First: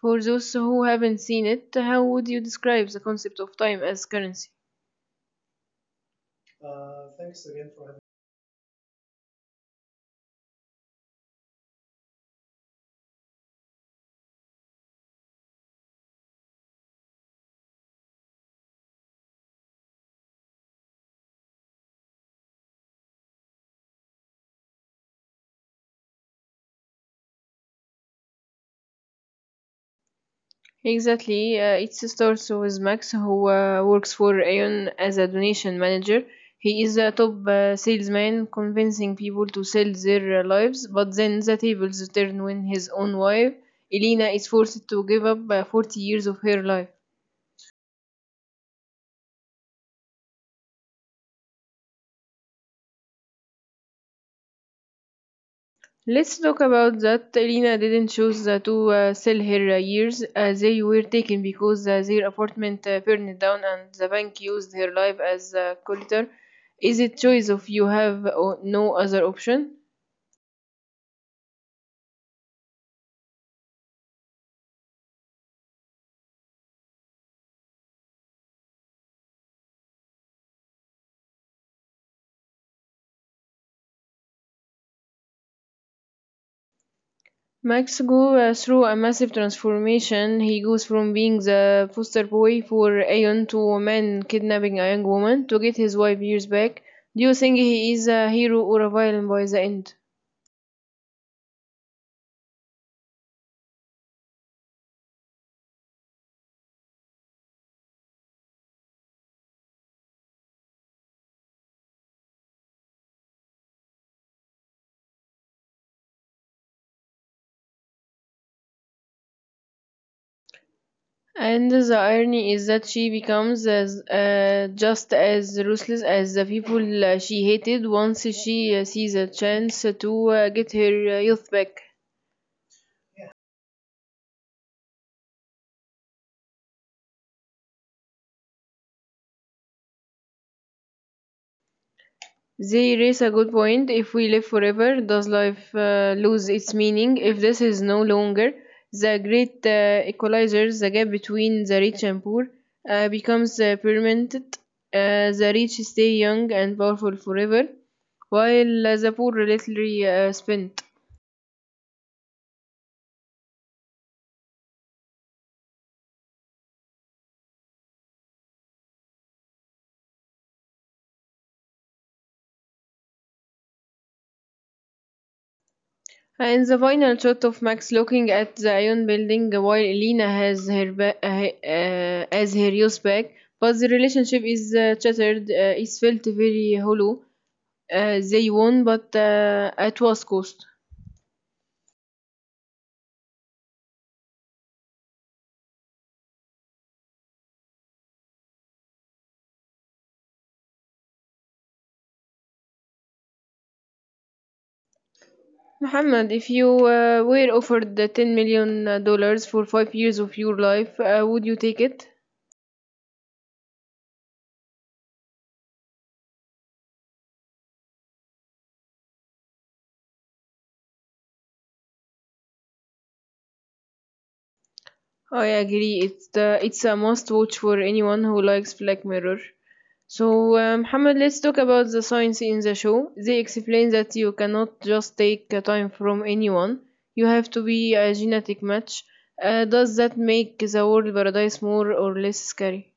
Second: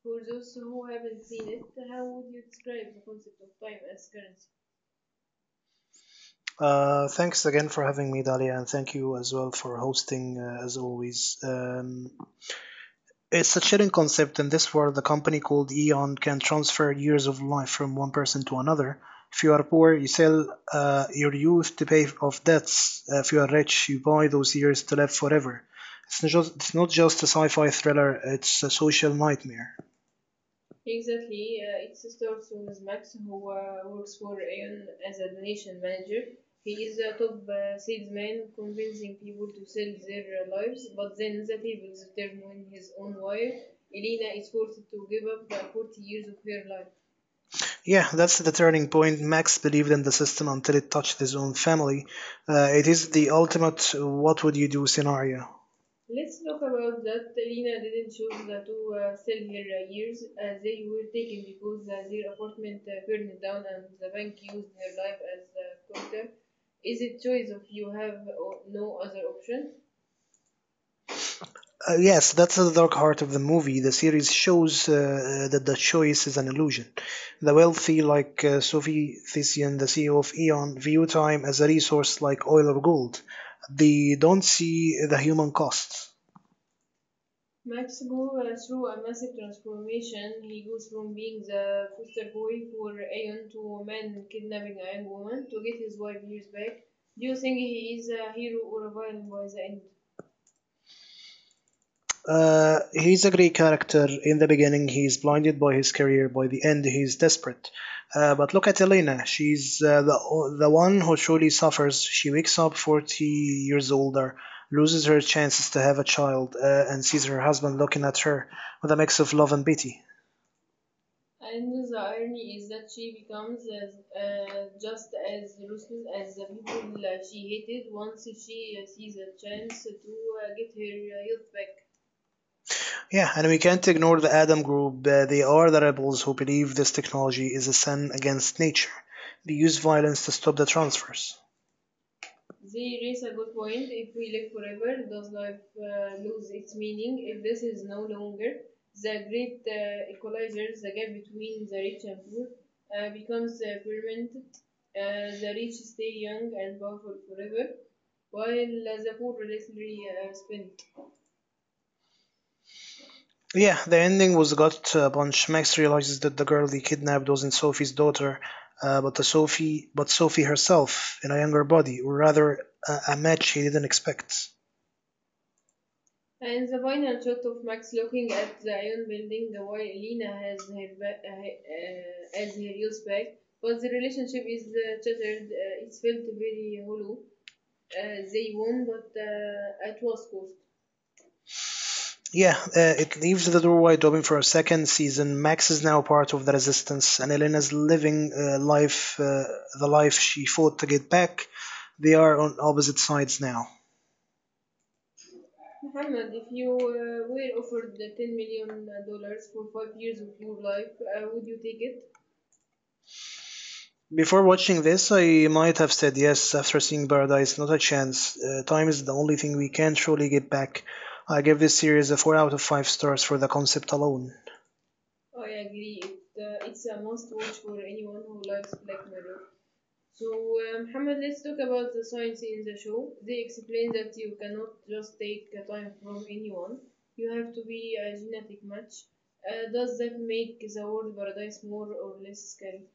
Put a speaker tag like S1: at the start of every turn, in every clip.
S1: For those who haven't seen it, how would you describe the concept of time as currency?
S2: Thanks again for having me, Dalia, and thank you as well for hosting, as always. It's a chilling concept in this world. A company called Eon can transfer years of life from one person to another. If you are poor, you sell your youth to pay off debts. If you are rich, you buy those years to live forever. It's not just a sci fi thriller, it's a social nightmare.
S1: Exactly. It starts with Max, who works for Aeon as a donation manager. He is a top salesman, convincing people to sell their lives, but then the tables turn when his own wife, Elena, is forced to give up 40 years of her life.
S2: Yeah, that's the turning point. Max believed in the system until it touched his own family. It is the ultimate what would you do scenario.
S1: Let's talk about that. Elena didn't choose to sell her years. They were taken because their apartment burned down and the bank used her life as a collateral. Is it choice if you have no other option?
S2: Yes, that's the dark heart of the movie. The series shows that the choice is an illusion. The wealthy, like Sophie Thesian, the CEO of Eon, view time as a resource like oil or gold. They don't see the human costs.
S1: Max goes through a massive transformation. He goes from being the foster boy for Aeon to a man kidnapping a young woman to get his wife years back. Do you think he is a hero or a villain by the end?
S2: He's a great character. In the beginning, he's blinded by his career. By the end, he's desperate. But look at Elena. She's the one who truly suffers. She wakes up 40 years older, loses her chances to have a child, and sees her husband looking at her with a mix of love and pity.
S1: And the irony is that she becomes as just as ruthless as the people she hated once she sees a chance to get her youth back.
S2: Yeah, and we can't ignore the Adam group. They are the rebels who believe this technology is a sin against nature. They use violence to stop the transfers.
S1: They raise a good point. If we live forever, does life lose its meaning? If this is no longer the great equalizer, the gap between the rich and poor becomes permanent. The rich stay young and powerful forever, while the poor literally spend.
S2: Yeah, the ending was gut punch. Max realizes that the girl he kidnapped wasn't Sophie's daughter, but Sophie herself in a younger body, or rather, a match he didn't expect.
S1: In the final shot of Max looking at the Ion building while Elena has her as her youth back, but the relationship is shattered. It felt very hollow. They won, but at what cost?
S2: Yeah, it leaves the door wide open for a second season. Max is now part of the resistance, and Elena's living the life she fought to get back. They are on opposite sides now.
S1: Muhammad, if you were offered the 10 million dollars for 5 years of your life, would you take it?
S2: Before watching this, I might have said yes. After seeing Paradise, not a chance. Time is the only thing we can truly get back. I give this series a 4 out of 5 stars for the concept alone.
S1: I agree. It's a must watch for anyone who likes Black Mirror. So, Muhammad, let's talk about the science in the show. They explain that you cannot just take time from anyone. You have to be a genetic match. Does that make the world paradise more or less scary?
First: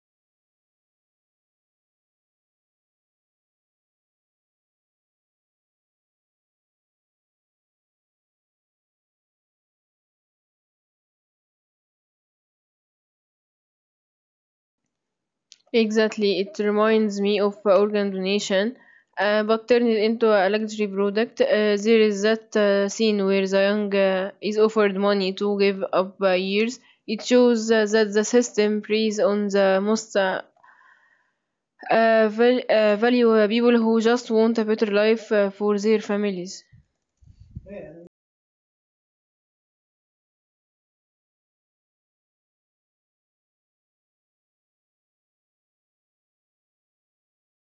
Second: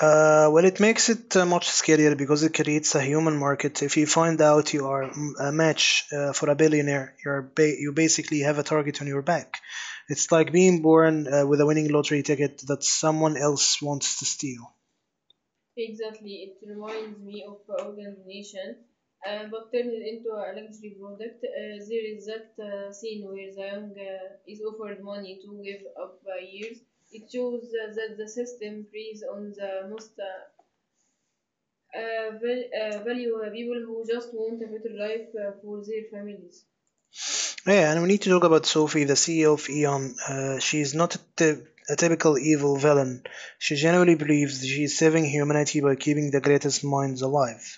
S2: It makes it much scarier because it creates a human market. If you find out you are a match for a billionaire, you basically have a target on your back. It's like being born with a winning lottery ticket that someone else wants to steal.
S1: Exactly, it reminds me of organ donation, but turn it into a luxury product. There is that scene where the young is offered money to give up years. It shows that the system preys on the most valuable people who just want a better life for their families.
S2: Yeah, and we need to talk about Sophie, the CEO of Eon. She is not a typical evil villain. She genuinely believes she is saving humanity by keeping the greatest minds alive.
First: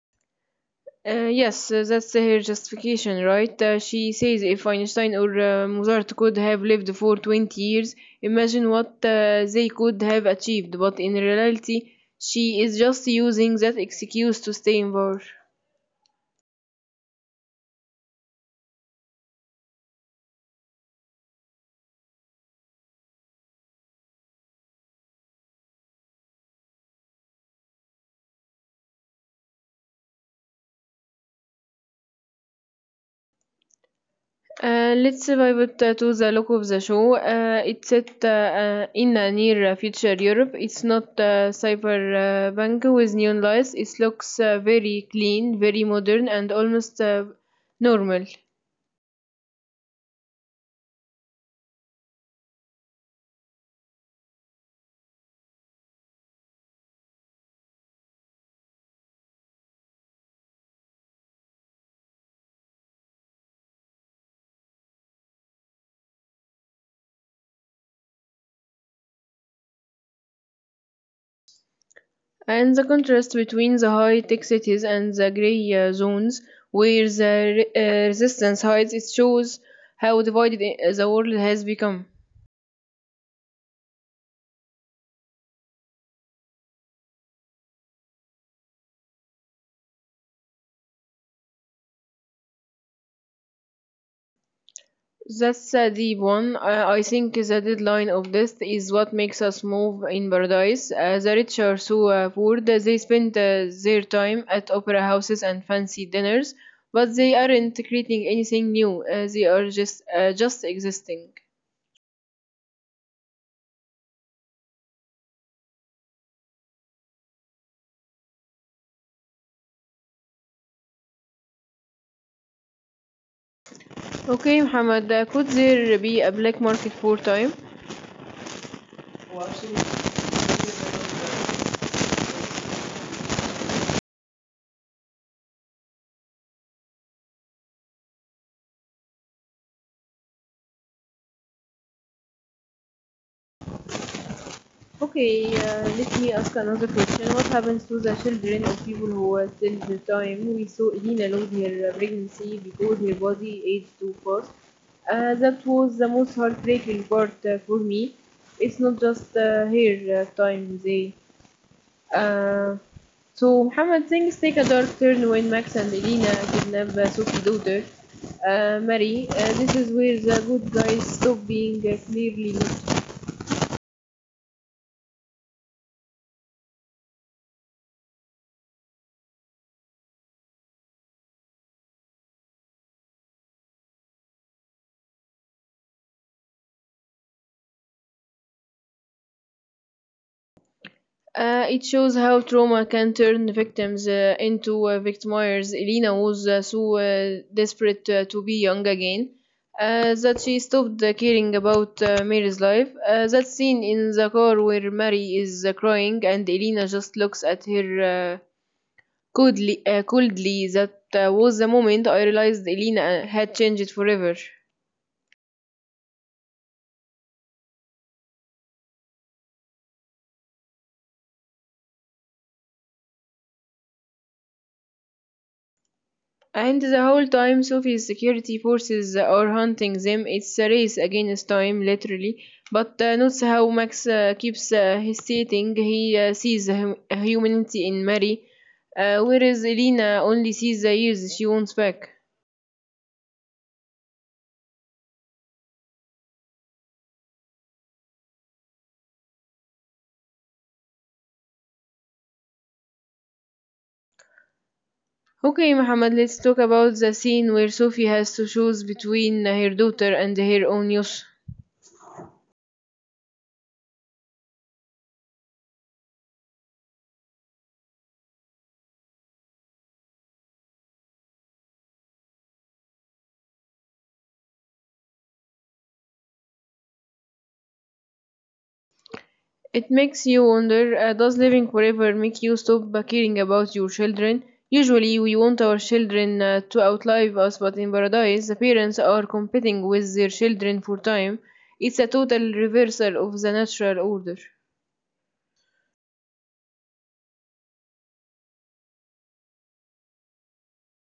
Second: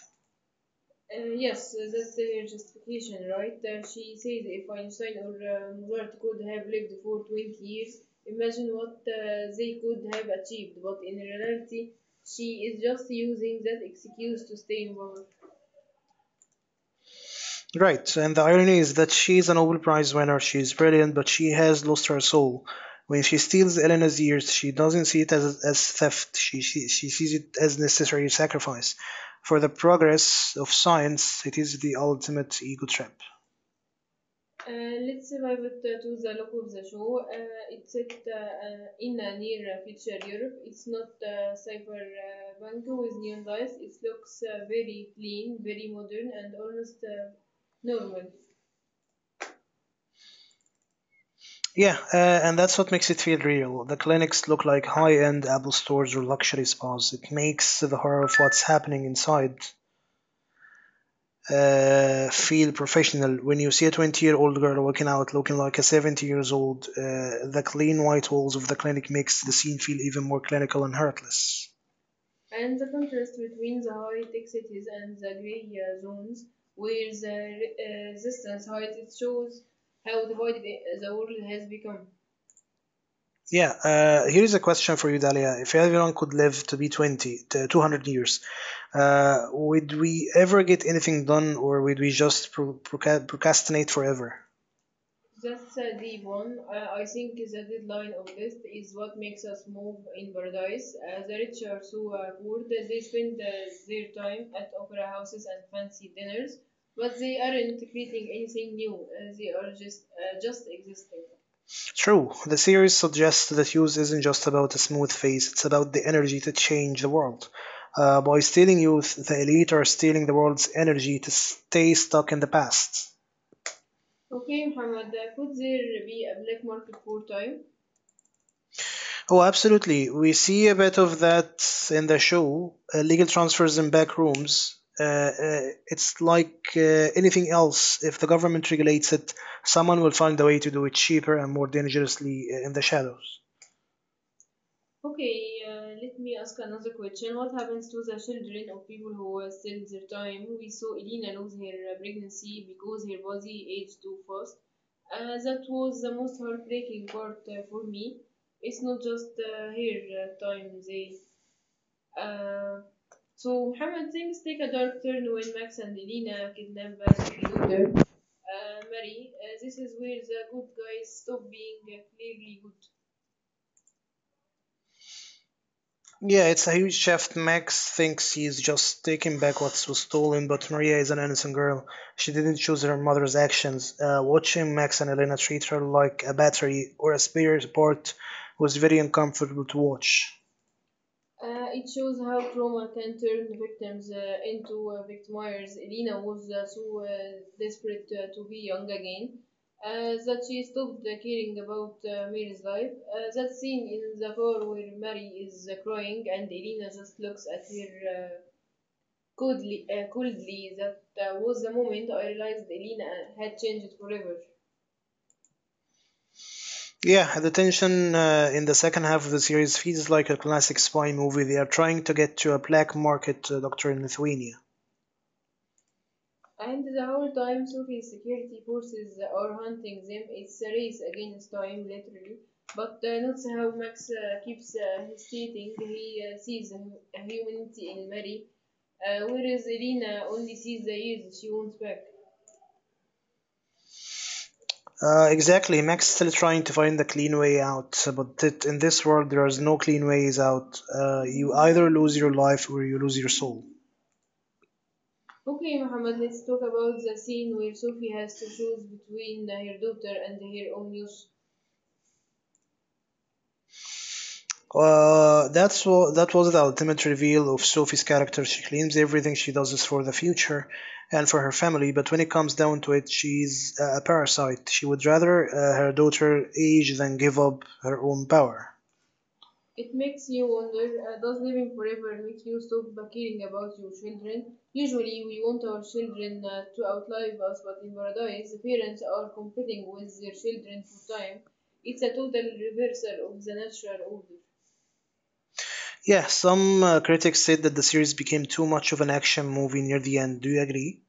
S1: Yes, that's her justification, right? She says if Einstein or Mozart could have lived for 20 years, imagine what they could have achieved. But in reality, she is just using that excuse to stay involved.
S2: Right, and the irony is that she is a Nobel Prize winner. She is brilliant, but she has lost her soul. When she steals Elena's ears, she doesn't see it as theft. She sees it as necessary sacrifice. For the progress of science, it is the ultimate ego trip.
S1: Let's pivot to the look of the show. It's set in a near future Europe. It's not cyberpunk with neon lights. It looks very clean, very modern, and almost normal.
S2: Yeah, and that's what makes it feel real. The clinics look like high end Apple stores or luxury spas. It makes the horror of what's happening inside feel professional. When you see a 20-year-old girl walking out looking like a 70 years old, the clean white walls of the clinic makes the scene feel even more clinical and heartless.
S1: And the contrast between the high-tech cities and the grey zones where the resistance hides, it shows how divided the world has become.
S2: Yeah, here is a question for you, Dalia. If everyone could live to be 20, to 200 years, would we ever get anything done, or would we just procrastinate forever?
S1: That's a deep one. I think the deadline of death is what makes us move in paradise. The rich are so poor that they spend their time at opera houses and fancy dinners, but they aren't creating anything new. They are just existing.
S2: True, the series suggests that youth isn't just about a smooth phase, it's about the energy to change the world. By stealing youth, the elite are stealing the world's energy to stay stuck in the past.
S1: Okay, Muhammad, could there be a black market for time?
S2: Oh, absolutely. We see a bit of that in the show. Legal transfers in back rooms. It's like anything else. If the government regulates it, someone will find a way to do it cheaper and more dangerously in the shadows.
S1: Okay, let me ask another question. What happens to the children of people who till the time we saw Elena lose her pregnancy because her body aged too fast? That was the most heartbreaking part for me. It's not just her time, they. Uh, so, Muhammad, things take a dark turn when Max and Elena kidnap Sophie's daughter, Mary. This is where the good guys stop being clearly not.
S2: Yeah, it's a huge shift. Max thinks he's just taking back what was stolen, but Maria is an innocent girl. She didn't choose her mother's actions. Watching Max and Elena treat her like a battery or a spare part was very uncomfortable to watch.
S1: It shows how trauma can turn victims into victimiers. Elena was so desperate to be young again that she stopped caring about Mary's life. That scene in the car where Mary is crying and Elena just looks at her coldly, that was the moment I realized Elena had changed forever.
S2: Yeah, the tension in the second half of the series feels like a classic spy movie. They are trying to get to a black market doctor in Lithuania.
S1: And the whole time Sophie's security forces are hunting them. It's a race against time, literally. But notice how Max keeps hesitating. He sees humanity in Mary, whereas Elena only sees the years she wants back.
S2: Exactly. Max is still trying to find the clean way out, in this world there is no clean ways out. You either lose your life or you lose your soul.
S1: Okay, Mohammed, let's talk about the scene where Sophie has to choose between her daughter and her own youth.
S2: That's what that was the ultimate reveal of Sophie's character. She claims everything she does is for the future and for her family, but when it comes down to it, she's a parasite. She would rather her daughter age than give up her own power.
S1: It makes you wonder, does living forever make you stop caring about your children? Usually, we want our children to outlive us, but in paradise, the parents are competing with their children for time. It's a total reversal of the natural order.
S2: Yeah, some critics said that the series became too much of an action movie near the end. Do you agree?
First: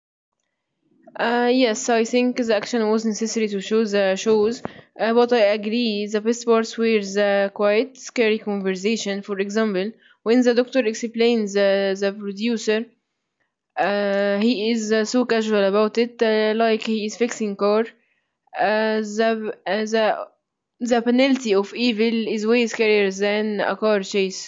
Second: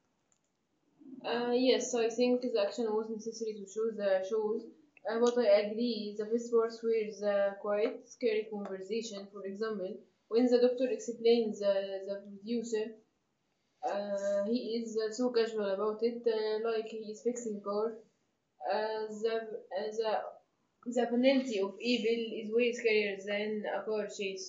S1: Yes, I think the action was necessary to show the shows, but I agree the best parts were the quite scary conversation. For example, when the doctor explains the producer. He is so casual about it, like he is fixing car. Uh, the, uh, the the penalty of evil is way scarier than a car chase.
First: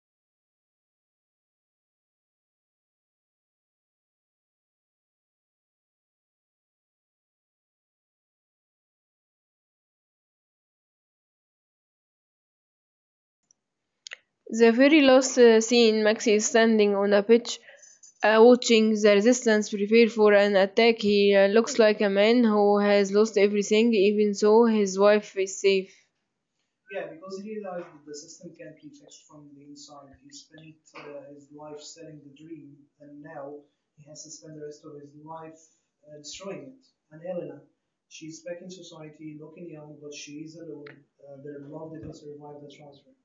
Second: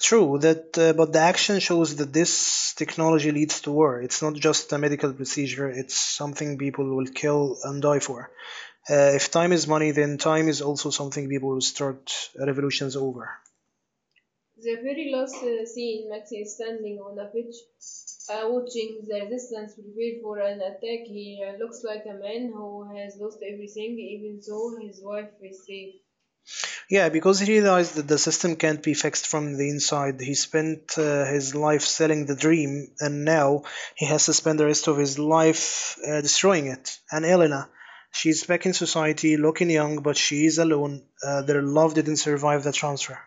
S2: True that, but the action shows that this technology leads to war. It's not just a medical procedure. It's something people will kill and die for. If time is money, then time is also something people will start revolutions over.
S1: The very last scene, Maxi is standing on a pitch, watching the resistance prepare for an attack. He looks like a man who has lost everything, even so his wife is safe.
S2: Yeah, because he realized that the system can't be fixed from the inside. He spent his life selling the dream, and now he has to spend the rest of his life destroying it. And Elena, she's back in society, looking young, but she is alone. Their love didn't survive the transfer.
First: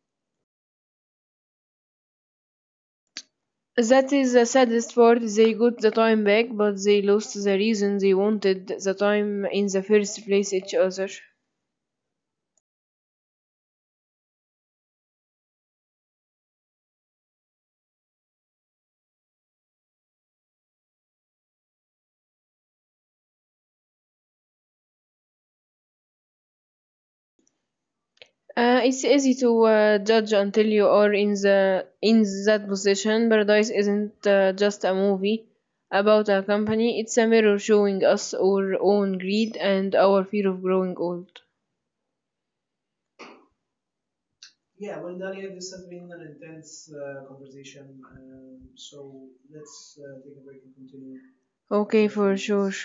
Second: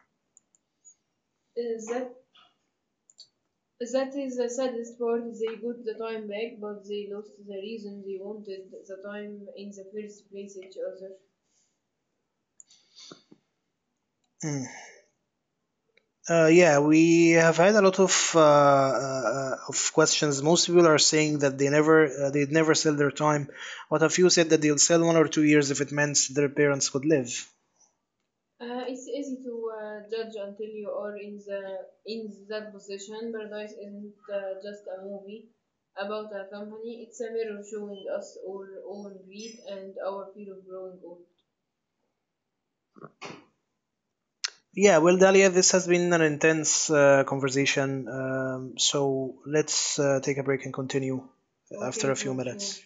S1: That is the saddest part, they got the time back, but they lost the reason they wanted the time in the first place, each other.
S2: Mm. Yeah, we have had a lot of questions. Most people are saying that they'd never sell their time, but a few said that they'll sell 1 or 2 years if it meant their parents could live.
S1: It's easy to judge until you are in that position. Paradise isn't just a movie about a company, it's a mirror showing us our own greed and our fear of growing old.
S2: Yeah, well, Dalia, this has been an intense conversation. So let's take a break and continue
S1: Okay,
S2: after a few
S1: for sure.
S2: minutes.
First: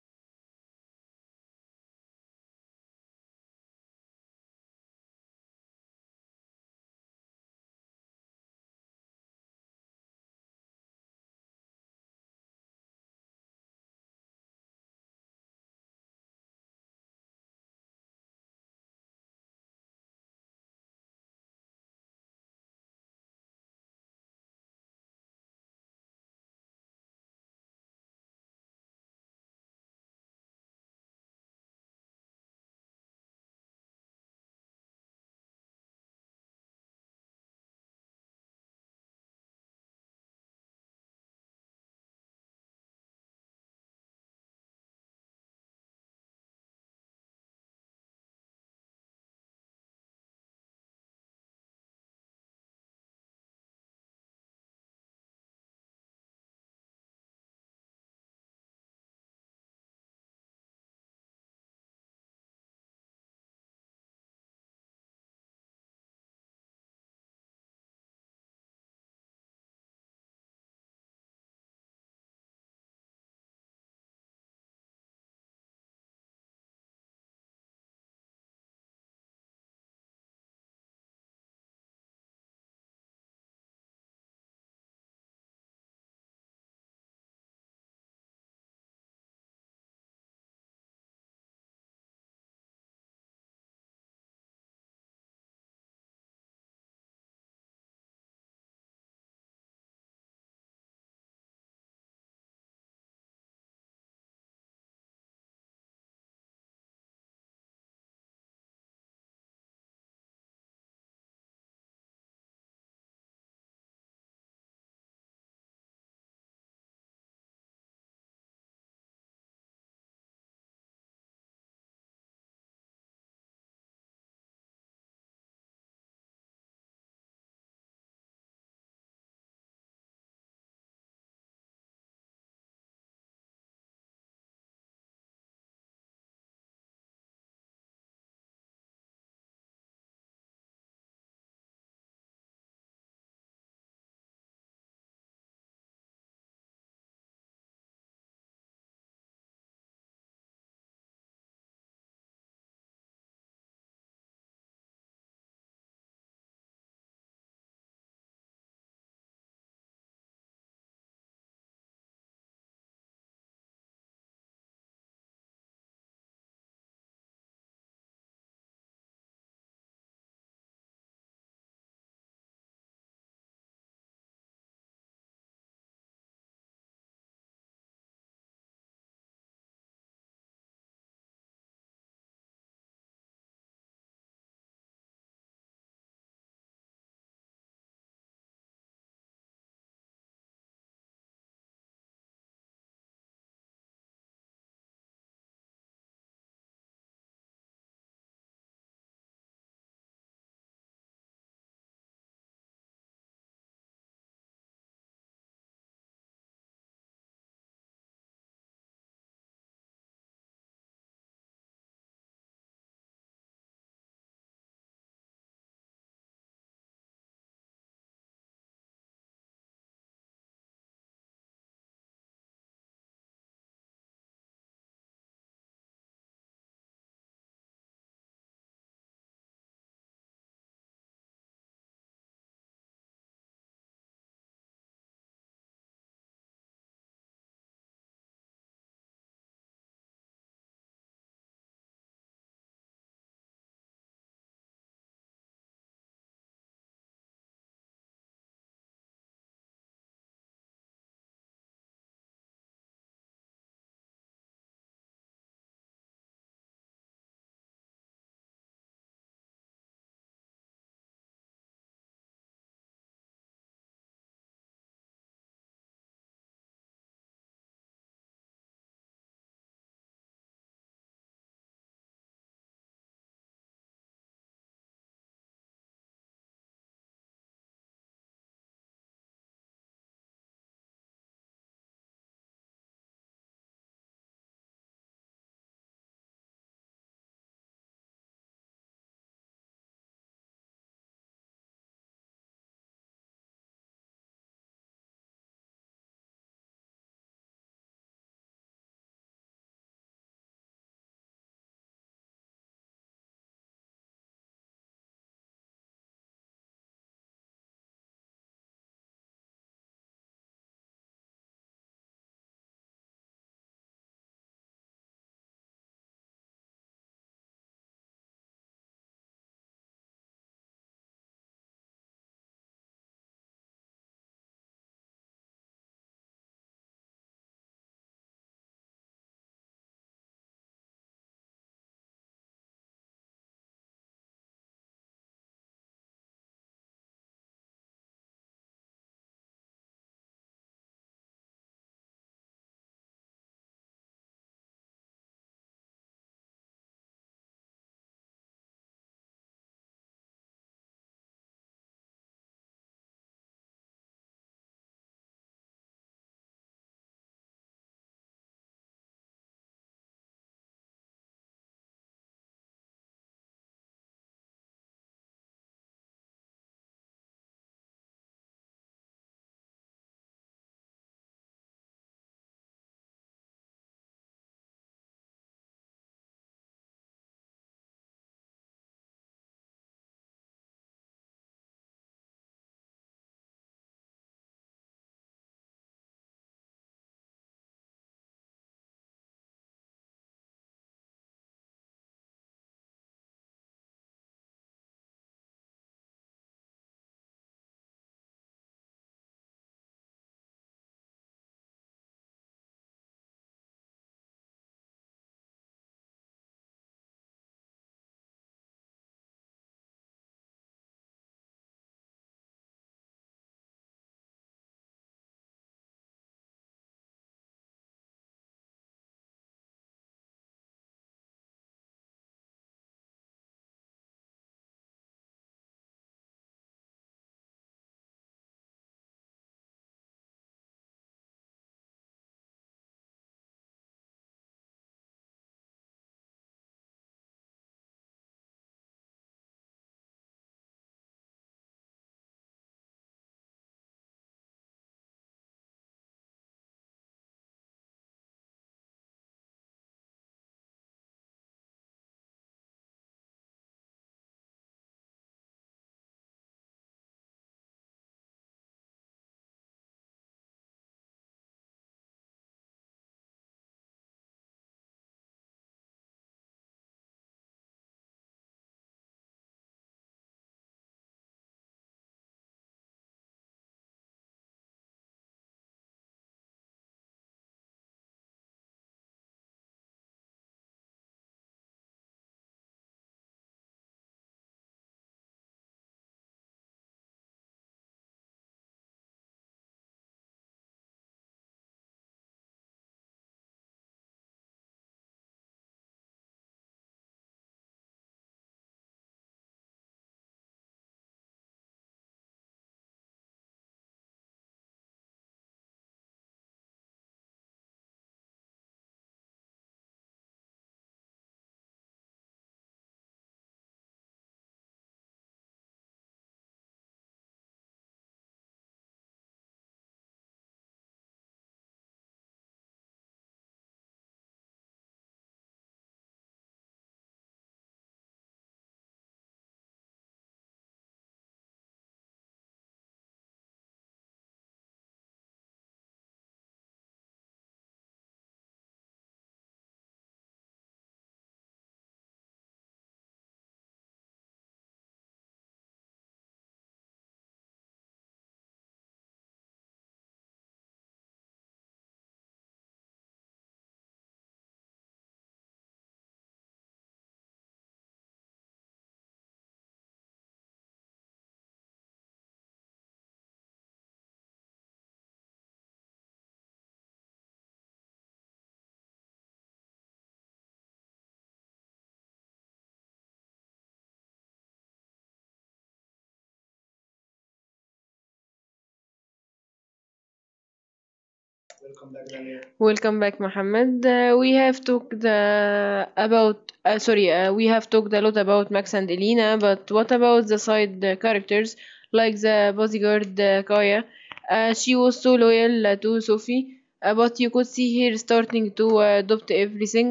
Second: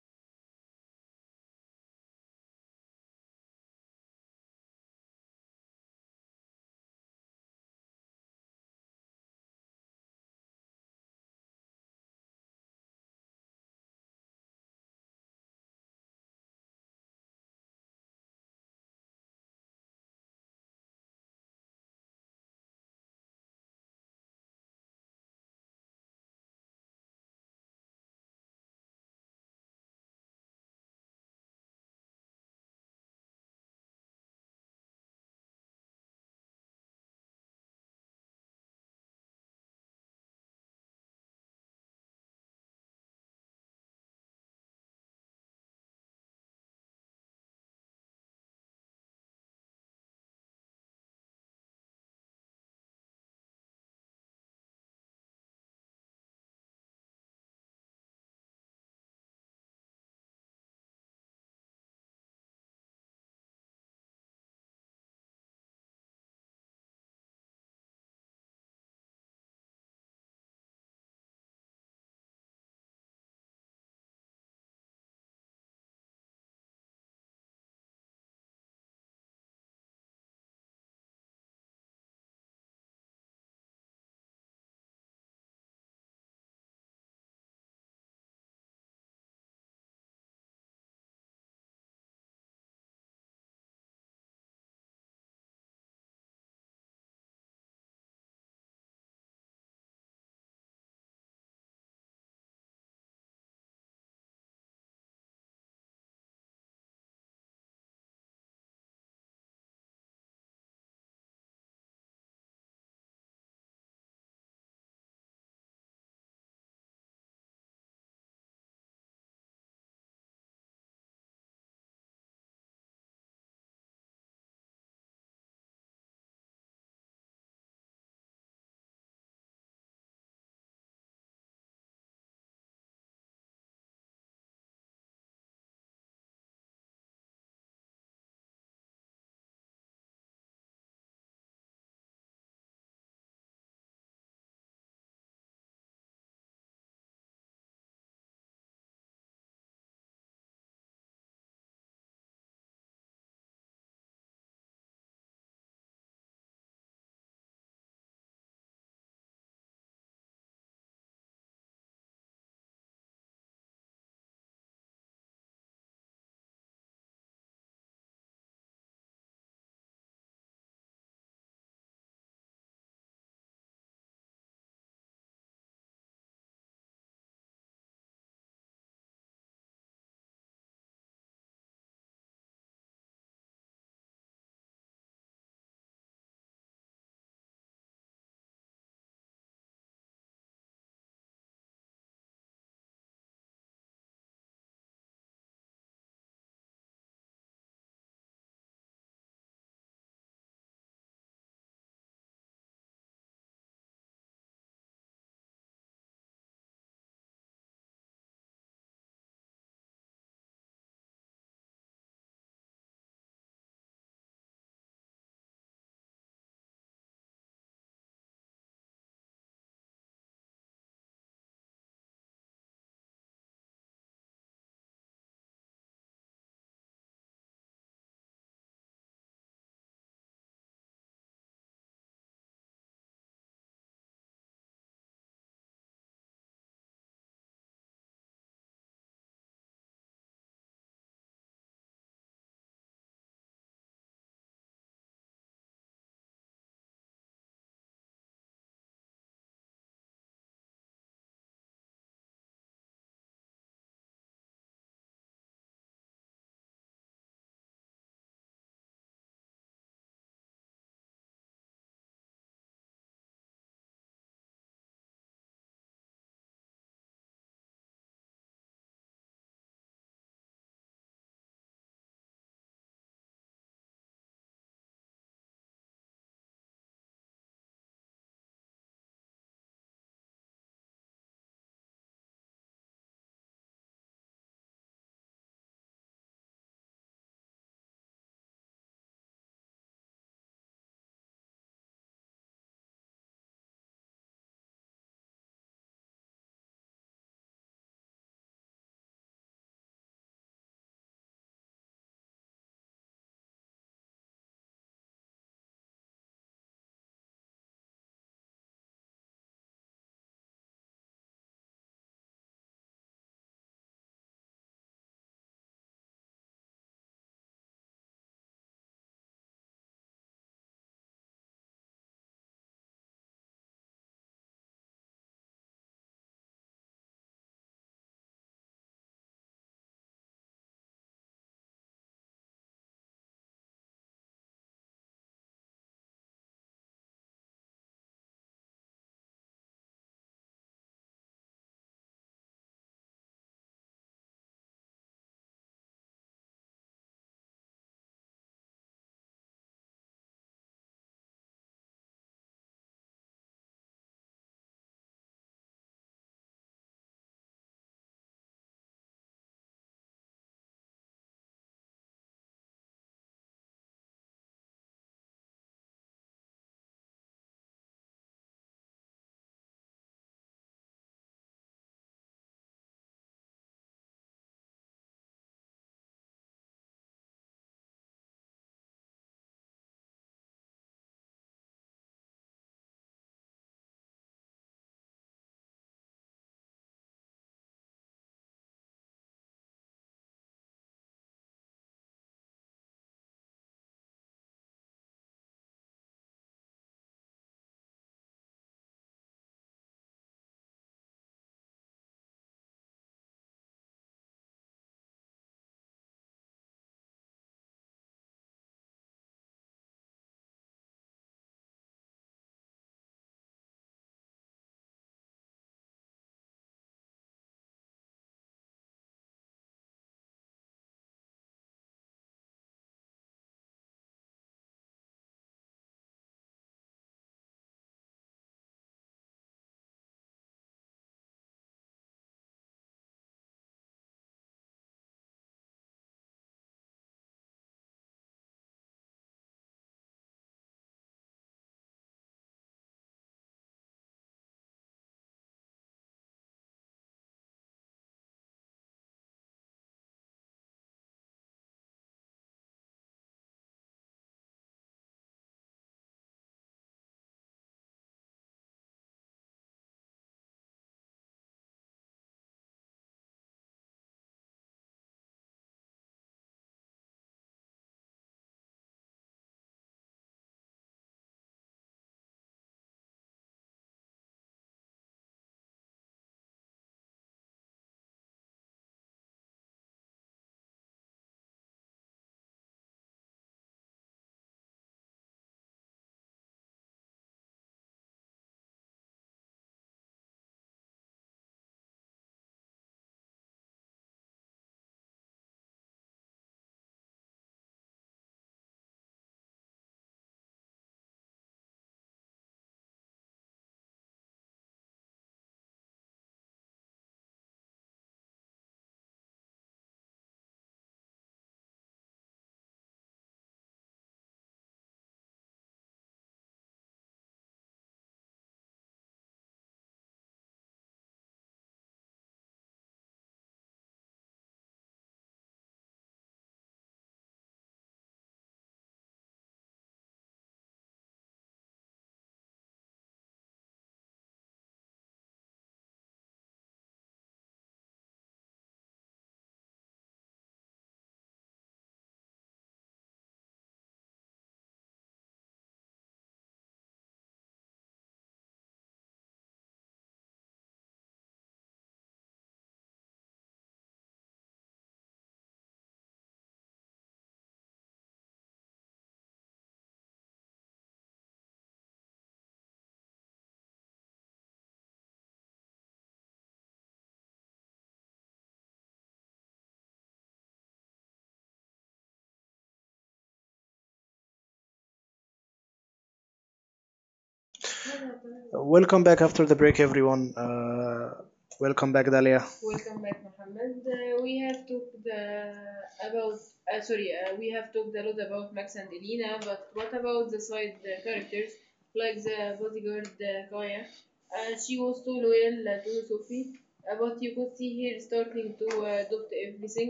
S2: Welcome back after the break, everyone. Welcome back, Dalia.
S1: Welcome back, Mohammed. We have talked about sorry, we have talked a lot about Max and Elena, but what about the side characters like the bodyguard Kaya? She was so loyal to Sophie, but you could see her starting to adopt everything.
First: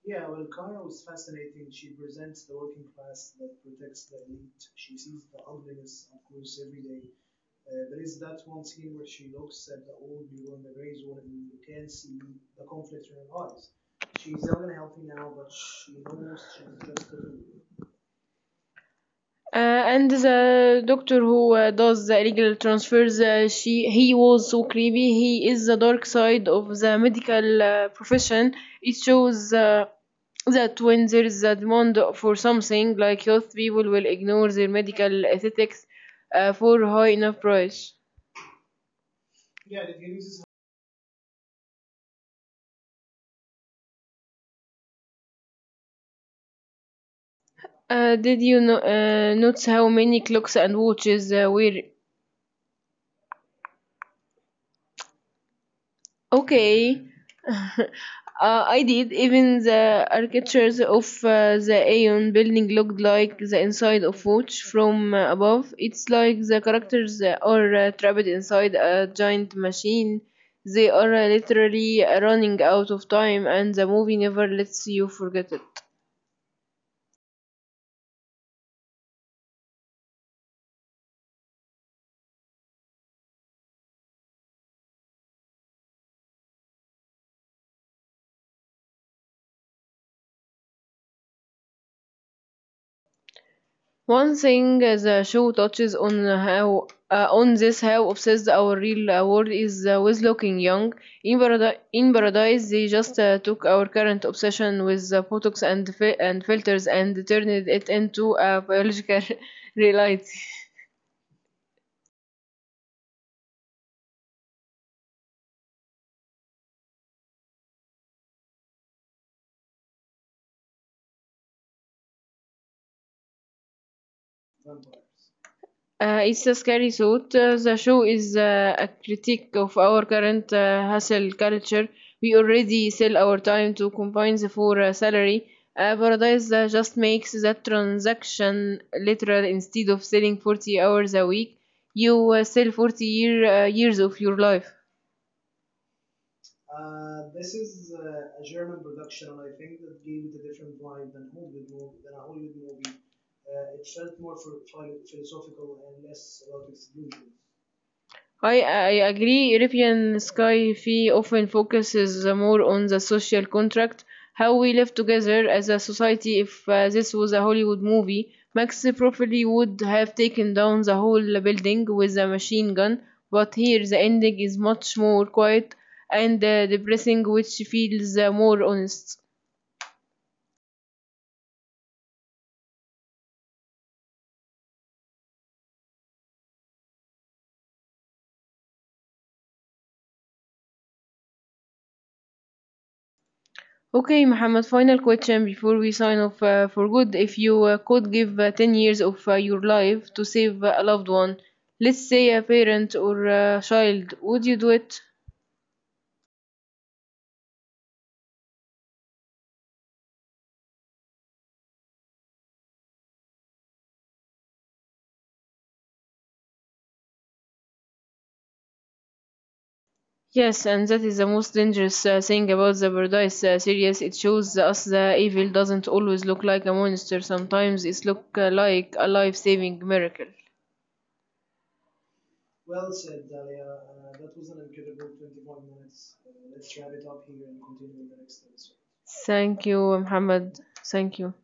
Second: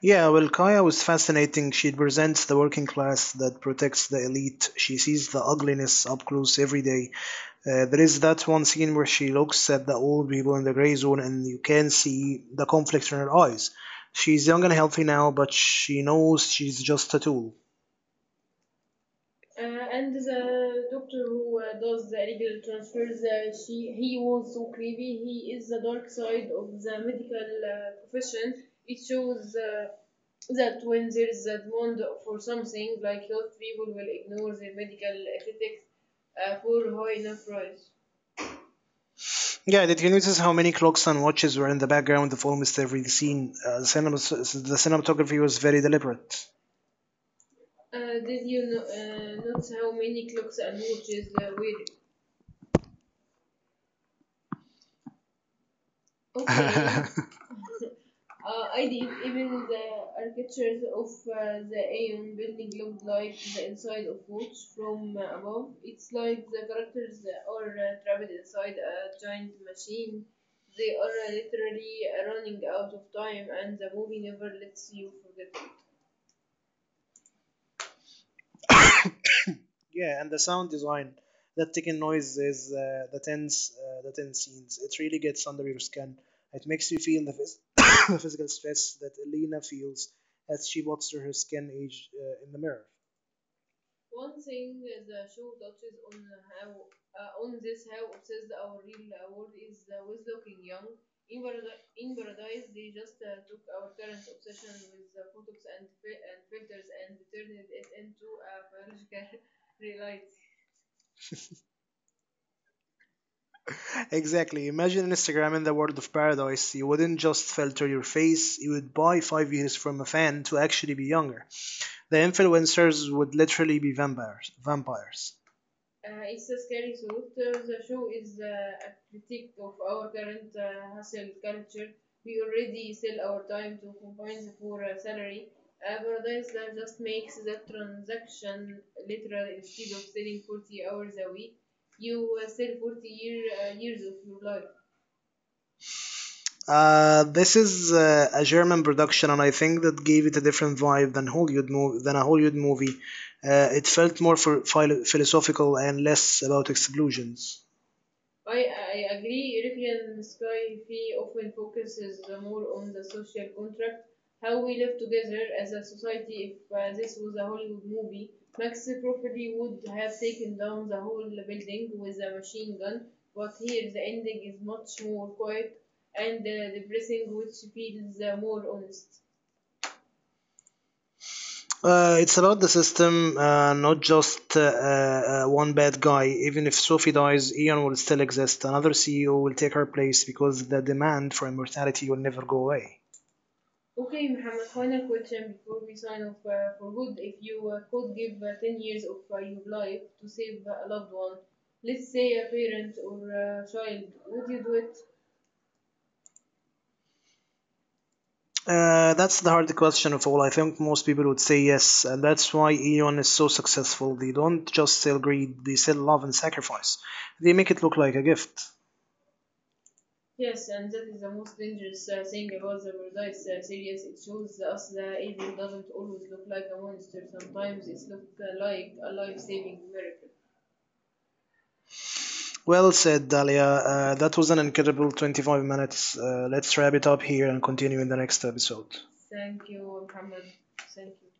S2: Yeah, well, Kaya was fascinating. She represents the working class that protects the elite. She sees the ugliness up close every day. There is that one scene where she looks at the old people in the gray zone, and you can see the conflict in her eyes. She's young and healthy now, but she knows she's just a tool.
S1: And the doctor who does the illegal transfers, she he was so creepy. He is the dark side of the medical profession. It shows that when there is a demand for something, like health, people will ignore their medical ethics for high enough price.
S2: Yeah, did you notice how many clocks and watches were in the background of almost every scene? The cinematography was very deliberate.
S1: Did you notice how many clocks and watches were. Okay, uh, I did. Even the architectures of the Aeon building looked like the inside of watch from above. It's like the characters are trapped inside a giant machine. They are literally running out of time, and the movie never lets you forget it.
S2: Yeah, and the sound design, that ticking noise the tense scenes. It really gets under your skin. It makes you feel the physical stress that Elena feels as she walks through her skin age in the mirror.
S1: One thing the show touches on, how on this how obsessed our real world is with looking young. In Paradise, they just took our current obsession with Botox and filters and turned it into a biological reality.
S2: Exactly. Imagine Instagram in the world of paradise. You wouldn't just filter your face, you would buy 5 years from a fan to actually be younger. The influencers would literally be vampires. Vampires.
S1: It's a scary thought. The show is a critique of our current hustle culture. We already sell our time to companies for a salary. Paradise just makes that transaction literal instead of selling 40 hours a week. You sell years of your life.
S2: This is a German production, and I think that gave it a different vibe than than a Hollywood movie. It felt more for philosophical and less about explosions.
S1: I agree. European Sky Fee often focuses more on the social contract, how we live together as a society. If this was a Hollywood movie, Max probably would have taken down the whole building with a machine gun, but here the ending is much more quiet and depressing, which feels more honest.
S2: It's about the system, not just one bad guy. Even if Sophie dies, Ian will still exist. Another CEO will take her place because the demand for immortality will never go away.
S1: Okay, Mohammed, final question before we sign off for good. If you could give 10 years of your life to save a loved one, let's say a parent or a child, would you do it?
S2: That's the hard question of all. I think most people would say yes, and that's why Eon is so successful. They don't just sell greed, they sell love and sacrifice. They make it look like a gift.
S1: Yes, and that is the most dangerous thing about the paradise series. It shows us the evil doesn't always look like a monster. Sometimes it looks like a life-saving miracle.
S2: Well said, Dalia. That was an incredible 25 minutes. Let's wrap it up here and continue in the next episode.
S1: Thank you, Mohammed. Thank you.